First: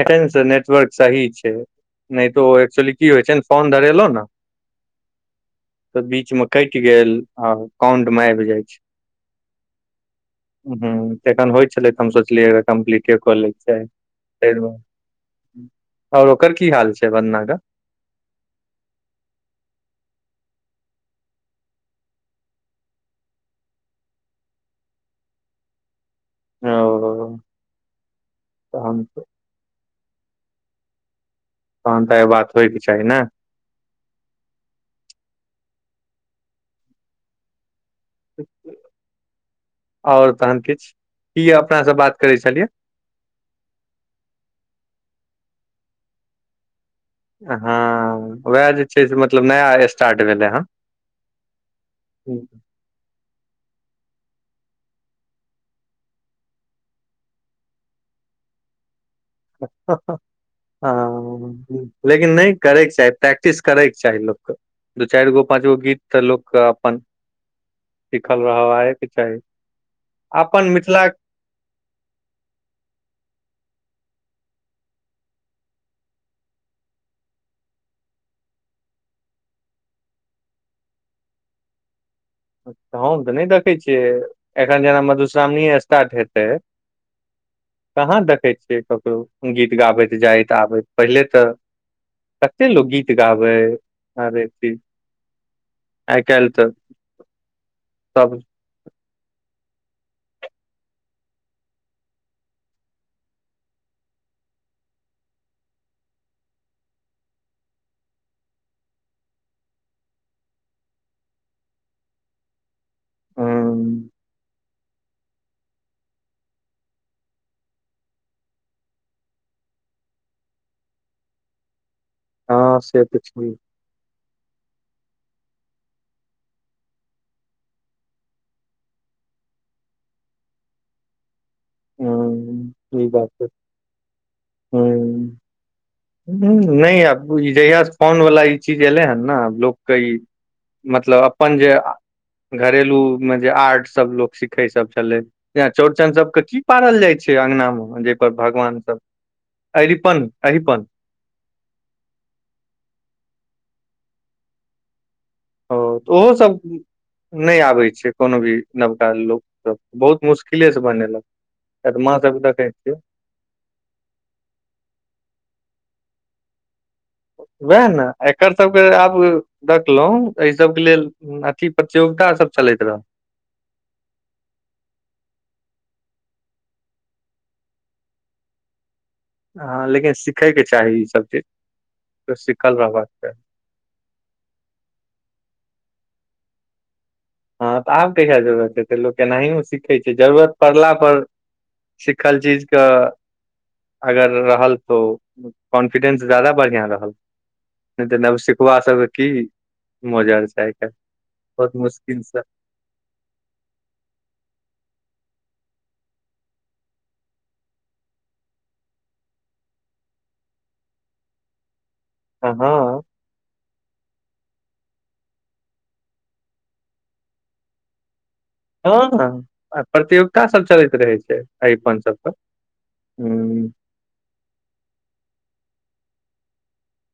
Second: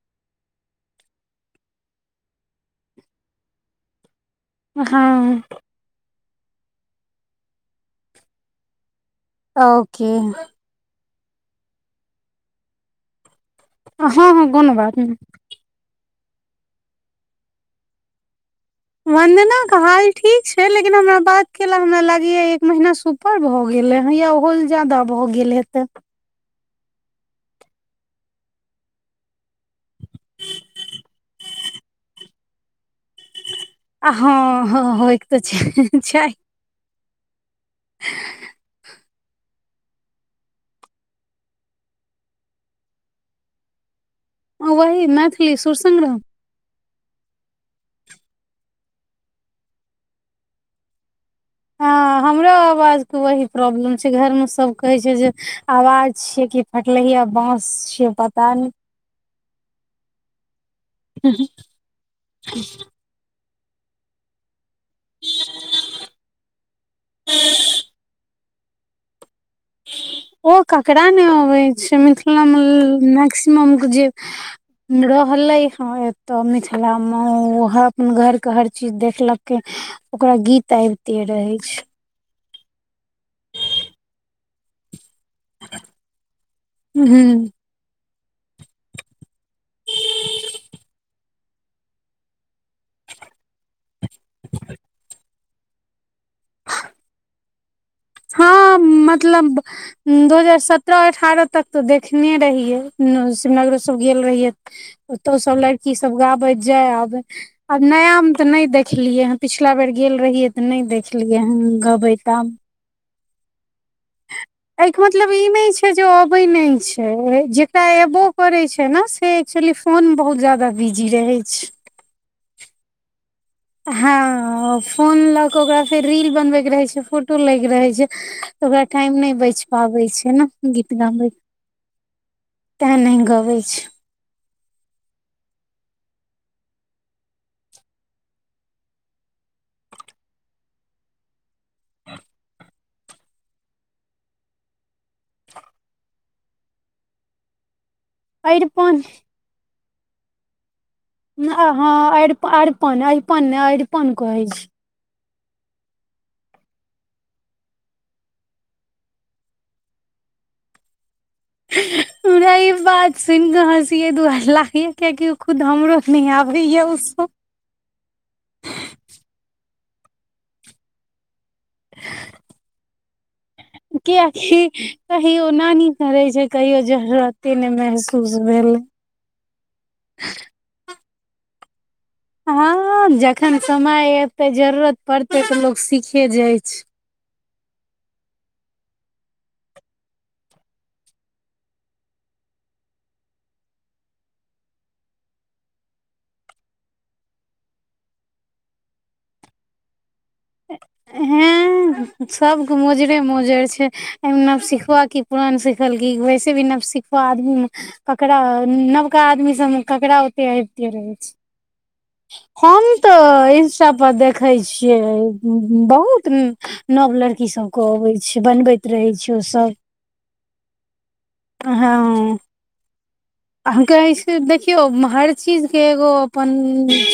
एखन तऽ नेटवर्क सही छै नहि तो ओ एक्चुली की होइ छै ने फोन धरेलौं ने हाँ तऽ बीच मे कटि गेल आ काउंठ मे आबि जाय छै। ओके हूंम्म तऽ एखन होइ छलै तऽ हम सोचलियै कम्प्लीटे कऽ लैके चाही। हँ हँ ताहि कोनो दुआरे बात नै आओर ओकर की हाल छै वंदना क? वन्दना के हाल ठीक छै लेकिन हमरा बात केेला हमरा लागैये एक महिना से उप पर भऽ गेलै हे या ओहो से ज्यादा भऽ गेल हैतै। ओ तहन त तहन तऽ आय बात होयके चाही ने आ हँ हँ होय के तऽ चाही आओर तहन किछु की अपना सब बात करै छलियै? हँ वही मैथिली सुर संग्राम हँ उएह जे छै से मतलब नया स्टार्ट भेलै हँ। हँ हमरो आवाज वही प्रॉब्लम छै घर में सब कहै छै जे आवाज छिये की फटलहीया बांस छियै। पता नहि ह ह ह हं लेकिन नहि करयके चाही प्रैक्टिस करैके चाही लोक के दू चारि गो पाँच गो गीत तऽ लोक के अपन सिखल रहवाये के चाही ओ अपन मिथिला ककरा मे अबै छै मिथिलामे मैक्सिमम के जे रहलै हं एतऽ मिथिलामे ओ अपन घरके हर चीज देखलकै ओकरा गीत आबिते रहै छै हम तऽ नहि देखै छियै एखन जेना मधुश्रावणीेये स्टार्ट हेतै हूं कहाँ देखैत छियै ककरो गीत गाबैत जाइत आबैत पहिले तऽ कते लोक गीत गाबै आर आइ काल्हि तऽ [inaudible] सब आ मतलब दू हजार सत्रह अठारह तक तऽ देखने रहियै नग शिवनगरो सब गेल रहियै ओतौ सब लड़की सब गाबैत जाय आबे आब नया मे तऽ नहि देखलियै ह पिछला बेर गेल रहियै तऽ नहि देखलियै हं गबैत आब हूं एहिके मतलब ई नहि छै जे अबै नहि छै जेकरा एबो करै छै ने से एक्चुअली फोन बहुत जादा बिजी रहै छै। हँ से तऽ छै हँ फोन लऽ क ओकरा फेर रील बनबै के रहै छै फोटो लै के रहै छै ओकरा टाइम नहि बैच पाबै छै ने गीत गाबय के तें हँ नहि गबै छै ह हूं नहि आब जहियास से फोन वला ई चीज एलै हन ने लोक क ई मतलब अपन जे घरेलु मे जे आर्ट सब लोक सिखै सब छलै जे चौड़चन सब के की पारल जाइ छै अङगना मे जाहि पर भगवान सब अरिपन अरिपन अरिपन हँ अरिप अरिपन अरिपन ने अरिपन कहै छै ओ तऽ ओहो सब नहि आबै छै कोनो भी नबका लोक सब बहुत मुश्किले से बनेलक एत मा सबके हमरा देखै ई छियै बात सुनि कऽ हसी ऐ दुआरे लागैया किआकि उ खुद हमरो न आबे या उ सब उएह ने एकर सबके आब देखलहुँ एहि सबके लेल प्रतियोगिता सब चलैत रहल कियाकि कहियो नानी करै छै कहियो जरूरते ने मेहसूस भेल हँ लेकिन सिखयके चाही ईसभ चीज त सिखल रहबाक हँ चाही जखन समय एते जरूरत पड़तै तऽ लोग सिखे जाइ छै हँ तऽ आब कहिया जरूरत हेतै लोक एनाहि मे सीखै छै जरूरत पड़ला पर सिखल चीज क अगर रहल तो कॉन्फिडेंस जायदा बढ़िआं रहल नहि तऽ नव सिखबा सबके की मोजर छै आइ काल्हि बहुत मुश् सब मोजरे मोजर छै ए में नव सिखुवा की पुरान सिखल कि वैसे भी नव सिखुवा आदमी ककरा नवका आदमी सबमे ककरा ओते अबिते रहै छै हँ हम तऽ इंस्टा पर देख ॏ छियै बहुत नव लड़की सब के अबै बनबै हँ आ प्रतियोगिता सब चलैत रहै छै अरिपन सब पर हँ ह हम कहै छै देखियौ हर चीजके एगो अपन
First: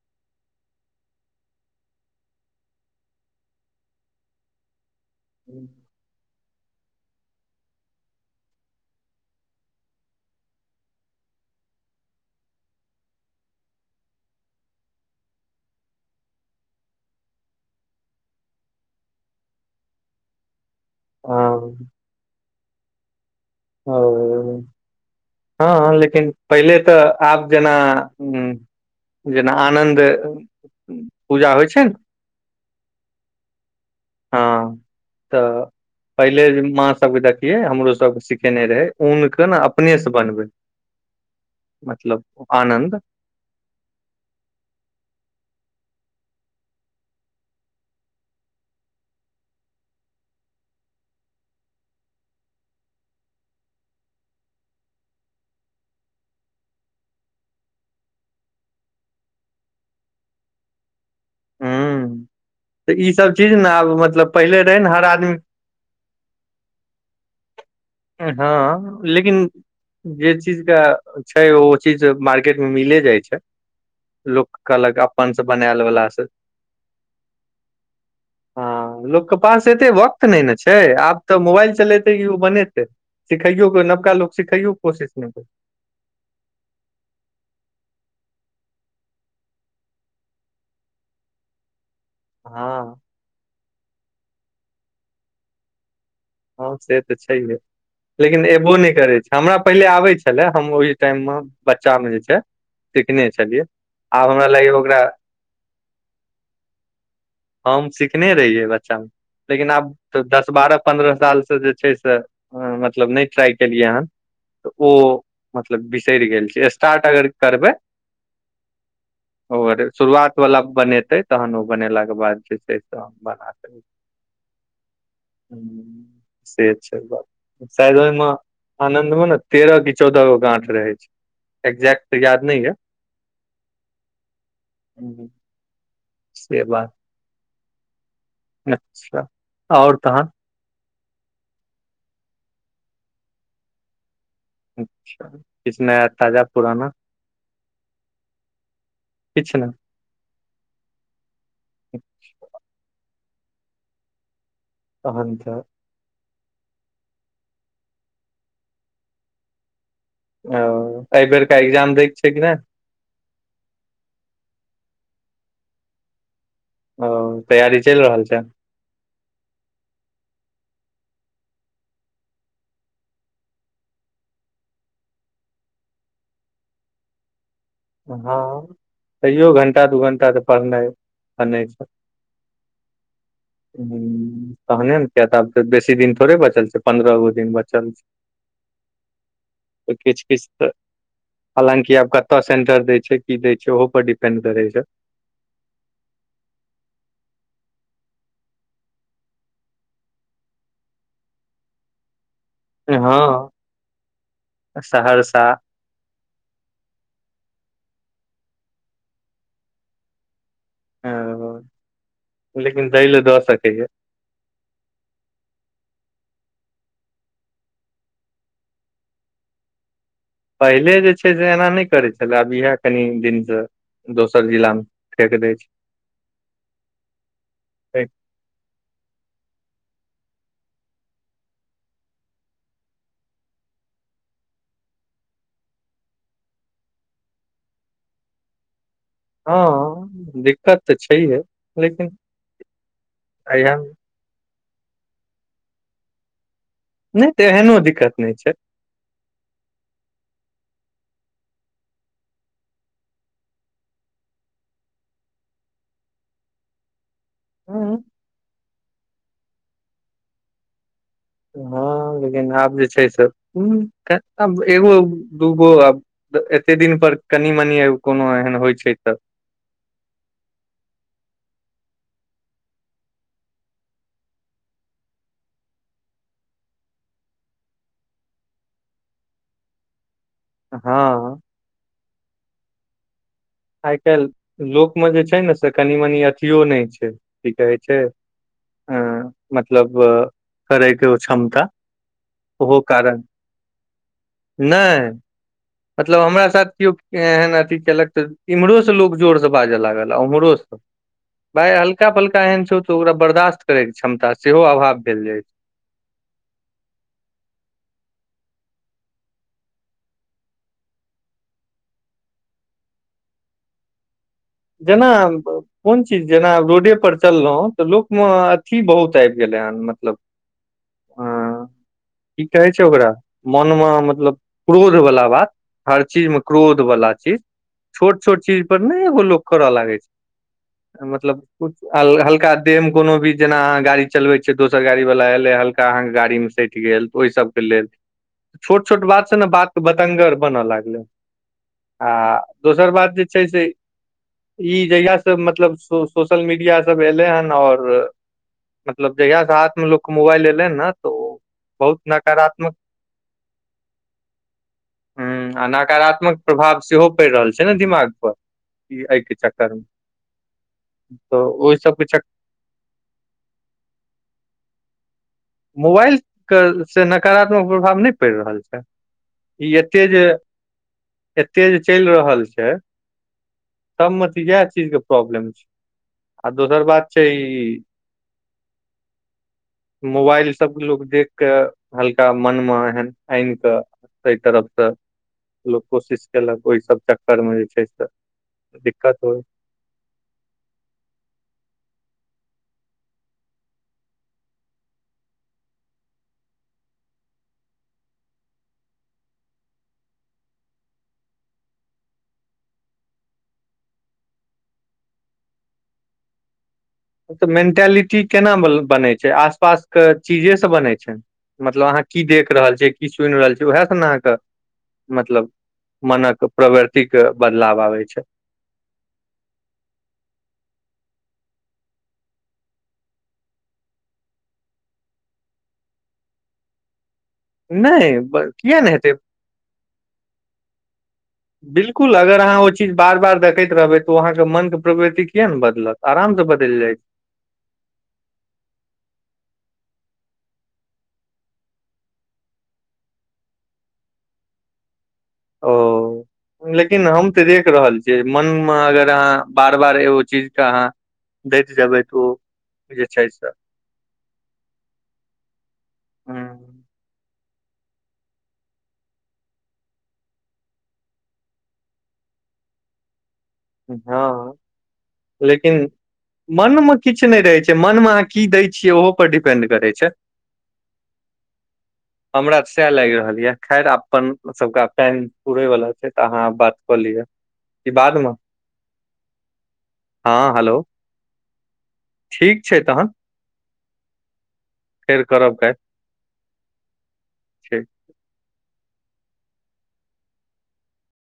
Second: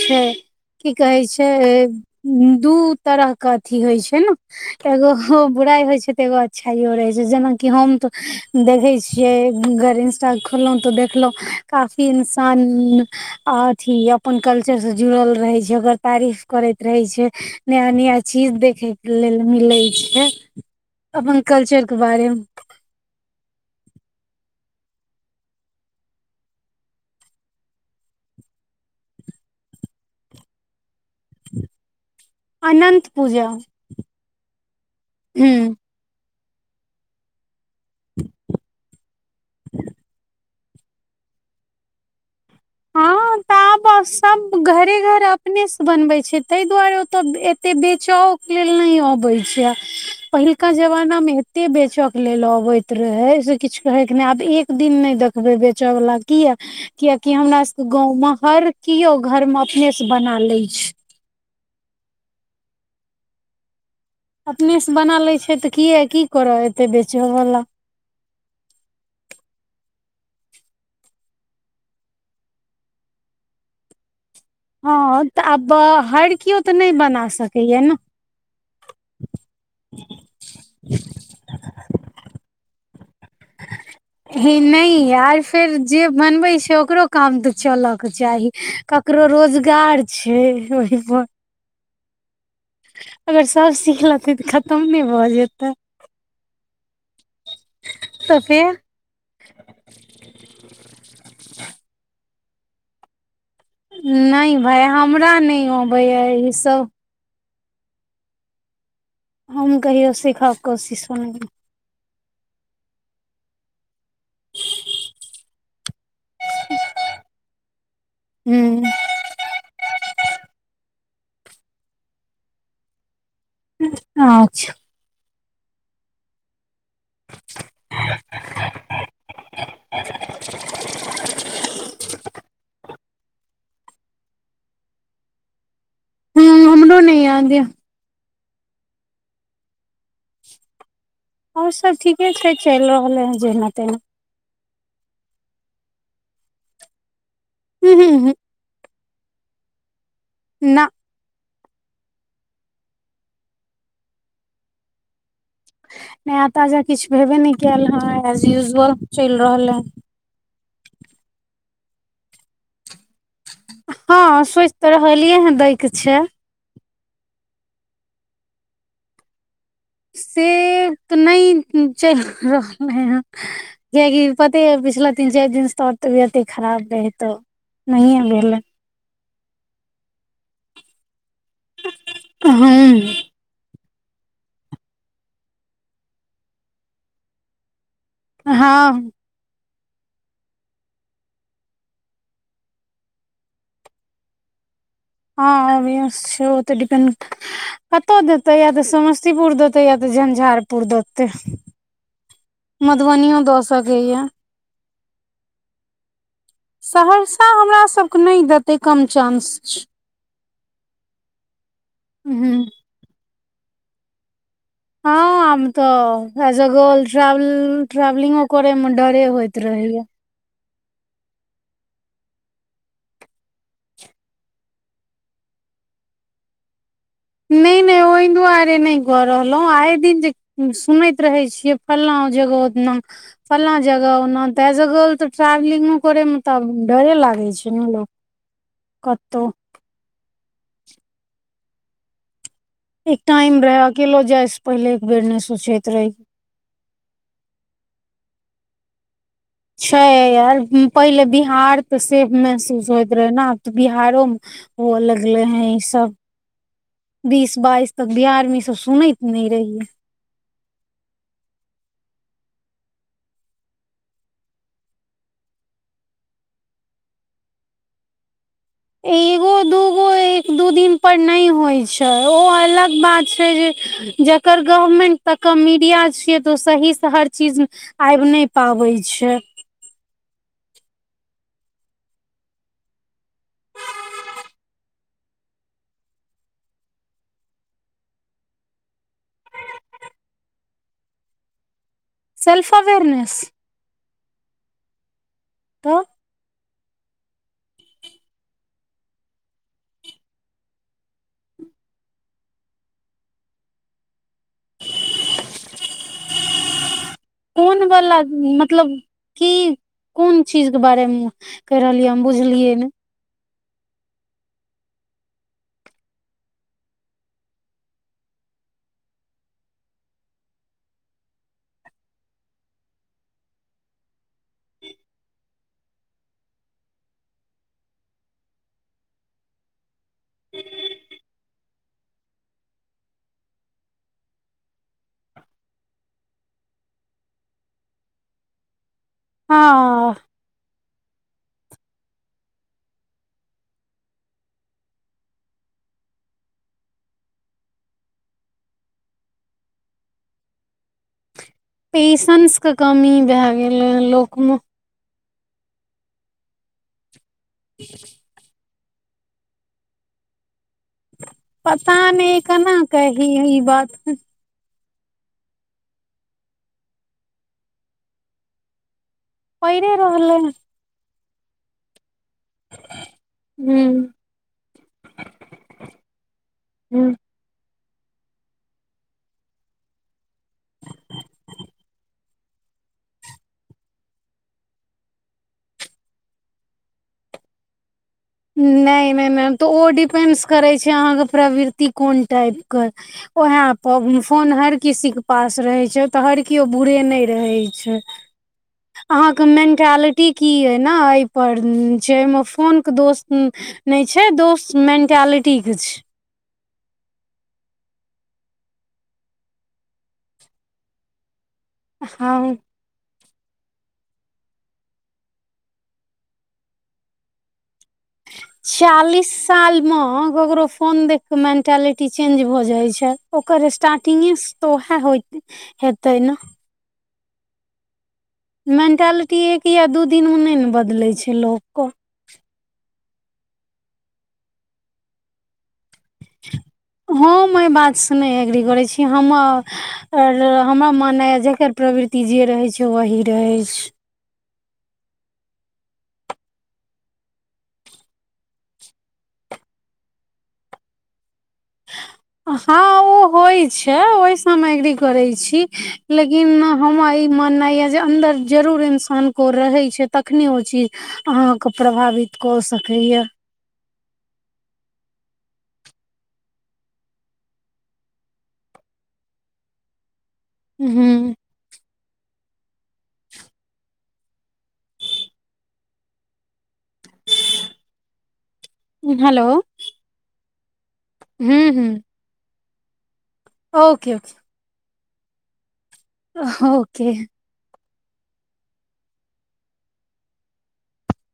छै की कहे छै दू तरह क अथी होइ छै ने एगो ओ बुढ़ाइ होइ छै त एगो अच्छाइयो रहे छै जेनाकि हम तो देखै छियै अगर इंस्टा खोलहुं तऽ देखलौं काफी इन्सान आ अथी अपन कल्चरसँ जुड़ल रहै छै ओकर तारीफ करैत रहै छै नया नया चीज देखै के लेल मिलै छै [inaudible] अपन कल्चर के बारेमे ओ हँ हं लेकिन पहिले तऽ आब जेना जेना आनन्द पूजा होइ छै ने अनन्त पूजा हँ हूँ तऽ पहिले माँ सबके देखियै हमरो सबके सिखेने रहै ऊन के ने अपने से बनबै मतलब आनन्द हँ तऽ आब सब घरे घर अपने से बनवे छै ताहि दुआरे ओत एते बेचव लेल नै अबै छै पहिलका जमाना में एते बेचऽ के लेल अबै त रहै से किछु कहेके नहि आब एक दिन नहि देखबै बेचय वला किया कियकि हमरा गाँंव मे हर किओ घर मे अपने से बना लै छै हूँ तऽ ई सब चीज ने आब मतलब पहिले अपने रहै ने से हर बना लै आदमी छै तऽ किया की करऽ एतै बेचऽ वाला हँ लेकिन जे चीज के छै ओ चीज मार्केट मे मिले जाइ छै लोक कहलक हँ अपन तऽ से आब बनायल वला से हर कियो तऽ नहि बना सकैया न हँ लोकके पास एते वक्त नहि ने छै आब तऽ मोबाइल चलेतै कि ओ बनेतै सिखइयो के नबका लोक हे सिखइयो के कोशिश नहि यार करै फेर जे बनबै छै ओकरो काम तऽ चलऽके चाही ककरो रोजगार छै ओहिप हँ अगर सभ सीख लेतै तऽ खतम नहि भऽ जेतै हँ से तऽ छैहे तऽ लेकिन फेर एबो नहि करै छै हमरा पहिले आबै छलै हम ओहि टाइम मे बच्चा मे जे छै सिखने छलियै आब हमरा नहि लागैया भाय ओकरा हमरा नहि अबैया ईसभ हम सिखने रहियै बच्चामे लेकिन हम आब कहियो दस सीखक बारह कोशिशो नहि के जे छै से मतलब नै ट्राय केलियैहन तओ मतलब बिसरि गेल छियै स्टार्ट अगर करबै हूँ और शुरुआत वला बनेते तहन ओ बनेलाके बाद जे छै से हम बना देेलै अच्छा से शायद ओहिमे आनंद मे ने तेरह कि चौदह गो गाठ रहै छै एग्जैक्ट याद नै मैं हूं से बात नै याद यै अच्छा आओर तहन आओर सब ठीके छै चलि रहले हैं जेना तेना अच्छा किस नया ताजा पुराना हू हू हू किछ नहि न अच्छा तहन त नया ताजा किछ भेबे नहि कयल ह [unintelligible] चलि रहल ह ओ एहि बेेर क एग्जाम दैके छै कि नहि हँ सोचि तऽ रहलियै हं दै के छै ओ तैयारी चलि रहल छै से तऽ नहि चलि रहलै ह कियाकि पते य पिछला तीन चारि दिनस तबियते खराब रहै त हँ तैयो घण्टा दू घण्टा तऽ पढ़नाइ आ नहि छल हूं हू तहने न तिया तऽ बेसी दिन थोड़े बचल छै पंन्द्रहो दिन बचल छै हँ किछ किछ तऽ हालाँकि आब कतऽ सेंटर दै छै की दै छै ओहो पर डिपेंड करै छै हँ [unintelligible] छै ओ तऽ डिपेन्ड कतौ देतै या तऽ समस्तीपुर देतै या तऽ झंझारपुर देतै मधुबनीयो हँ दऽ सकैया सहरसा सहरसा हमरा सभकेँ नहि देतै कम चांस छै ओ हूं लेकिन दैलए दऽ सकैया हँ हम तऽ रजगौल ट्रव ट्रेवलिंगो करे मे डरे होइत रहेया पहिले जे छै से एना नहि करै छलै अब इएह कनि दिनस दोसर जिला मे फेक दय छै नहि नहि छै ओहि दुआरे नहि गऽ रहलहुँ आइ दिन जे सुनैत रहै छियै फल्ना जगह ओना फल्ना जगह ओना त जगल तऽ ट्रेवलिंगो करे मे तब डरे लागै छै ने लोक कत हँ दिक्कत तऽ छैहे लेकिन एक टाइम एहिया रहे अकेलो जाय से पहिले एक बेर नहि सोचैत रही नहि तेहनो दिक्कत नहि छै छै य यार पहिले बिहार तऽ सेफ महसूस होइत रहै न आब तऽ बिहारोमे हुअ लगलै हं ई सब [inaudible] बीस बाइस हँ तक बिहार मे ई सब सुनैत नहि रहियै हाँ लेकिन आब जे छै से हूँ एगो दूगो आब एते दिन पर कनि मनी कोनो एहन होइ छै तऽ एगो दूगो ए- एक दू दिन पर नहि होइ छै ओ अलग बात छै जे जकर गवर्मेंट तऽ के मीडिया छियै तऽ ओ सहीसँ हर चीज आबि नहि पाबै छै हाँ आइ काल्हि लोकमे जे छै ने से कनि मनी अथियो नहि छै की कहै छै हँ मतलब करैके ओ क्षमता सेल्फ ओहो कारण अवेयरनेस नहि तऽ तब हमरा साथ केओ एहन अथी केलक तऽ इम्हरोसँ लोक जोरसँ बाजऽ लागल उम्हरोसँ भाय हल्का फल्का एहन छौ त ओकरा बर्दाश्त करै के क्षमता सेहो अभाव भेल जाय छै कोन वला मतलब की कोन चीज के बारेमे कहि रहलियै हम बुझलियै ने जना अ कोन चीज जेना रोडेपर चललहुँ तऽ लोकमे अथी बहुत आबि गेलै हन मतलब हाँ की कहै छै ओकरा मनमे मतलब क्रोधवला बात हर चीजमे क्रोधवला चीज छोट छोट चीज पर नै एगो लोक करय लागै छै मतलब हल्का देह कोनो भी जेना अह गाड़ी चलबे छियै दोसर गाड़ी वाल एले हल्का अहाँके गाड़ी मे सैट गेल तऽ ओहि सबके लेल छोट छोट बात ने हँ बात बतंगर बन लगलै आ दोसर बात जे छै से ई जहिया सब मतलब सोशल मीडिया सब एलै हन आओर मतलब जहियासँ हाथमे लोकके मोबाइल एलेै ने तऽ ओ बहुत पेशेंसके नकारात्मक कमी भए गेलै हँ लोकमे हूँ आ नकारात्मक प्रभाव सेहो पड़ि रहल छै ने दिमाग पर ई एहिके चक्करमे पता चक नहि केना क ई ही बात मोबाइल के से नकारात्मक प्रभाव नहि पड़ि रहल छै ई पड़े एते जे रहलै एते जे चलि रहल छै से ह सब मे तऽ इहाए चीज प्रॉब्लम छै आ दोसर ह बात छै ई मोबाइल सब लोकोग देख क हल्का मन मे हएन आनि कऽ एहिा तरफसँ लोक कोशिश कयेलक ओहिसभ चक्करमे जे छै से नहि दिक्कत नहि होइ मैम तऽ ओ डिपेंडस करै छै अहाँके प्रवृति कोन टाइपके उहाए पर फोन हर किसी के पास रहै छै त हर कियो बुरे नहि रहै छै [inaudible] अहाँके मेंटालिटी की ये न एहि पर छै एहि मे फोनके दोष हूँ नहि छै दोस मेंटालिटी के छै तऽ मेंटालिटी केना बनै छै आसपास के चीजे स बनै छै मतलब अहाँ की देख हँ रहल छियै की सुनि रहल छियै उएहस ने अहाँके मतलब मनक प्रवृतिक के बदलाव आबै छै चियालीस सालमे ककरो फोन देख कऽ मेंटालिटी चेंज भऽ जाइ छै ओकर स्टार्टिगेसँ तऽ ओएह हो हेतै ने नहि ब- मेंटालिटी एक या दू दिन ओ नहि ने बदलै छै लोकके बिल्कुल अगर अहाँ चीज बार बार देखैत रहबै तऽ ओ अहाँ के मन के प्रवृति कििया नऽ बदलत आराम से बदलि जाय छै हम एहि बातसँ नहि एग्री करै छी हमर आऔर हमरा मन य जकर प्रवृति जे रहै छै वही रहै छै ओ लेकिन हम तऽ देख रहल छियै मन मऽ अगर अहाँ बार बार एगो चीज कऽ अहाँ [unintelligible] जेबै तऽ ओ हँ जे ओ छै से होइ छै ओहि हम एग्री करे छी लेकिन हुँ, हमर ई माननाइ यऽ जे अन्दर जरूर इंसान ओ रहै छै तखने ओ चीज अहाँके प्रभावित कऽ सकैए हँ लेकिन मनमे किछ नहि रहै छै मनमे अहाँ की दै छियै ओहो पर डिपेंड करै छै हूँ हमरा तऽ सएह लागि रहल यऽ खैर अपन सबके अब टाइम पूुरै वला छै तऽ अहाँ बात कऽ लिअ कि बादमऽ हेलो हॅ हेलो हूँ हूँ ठीक छै तहन ओके ओके फेर करब कायल ओके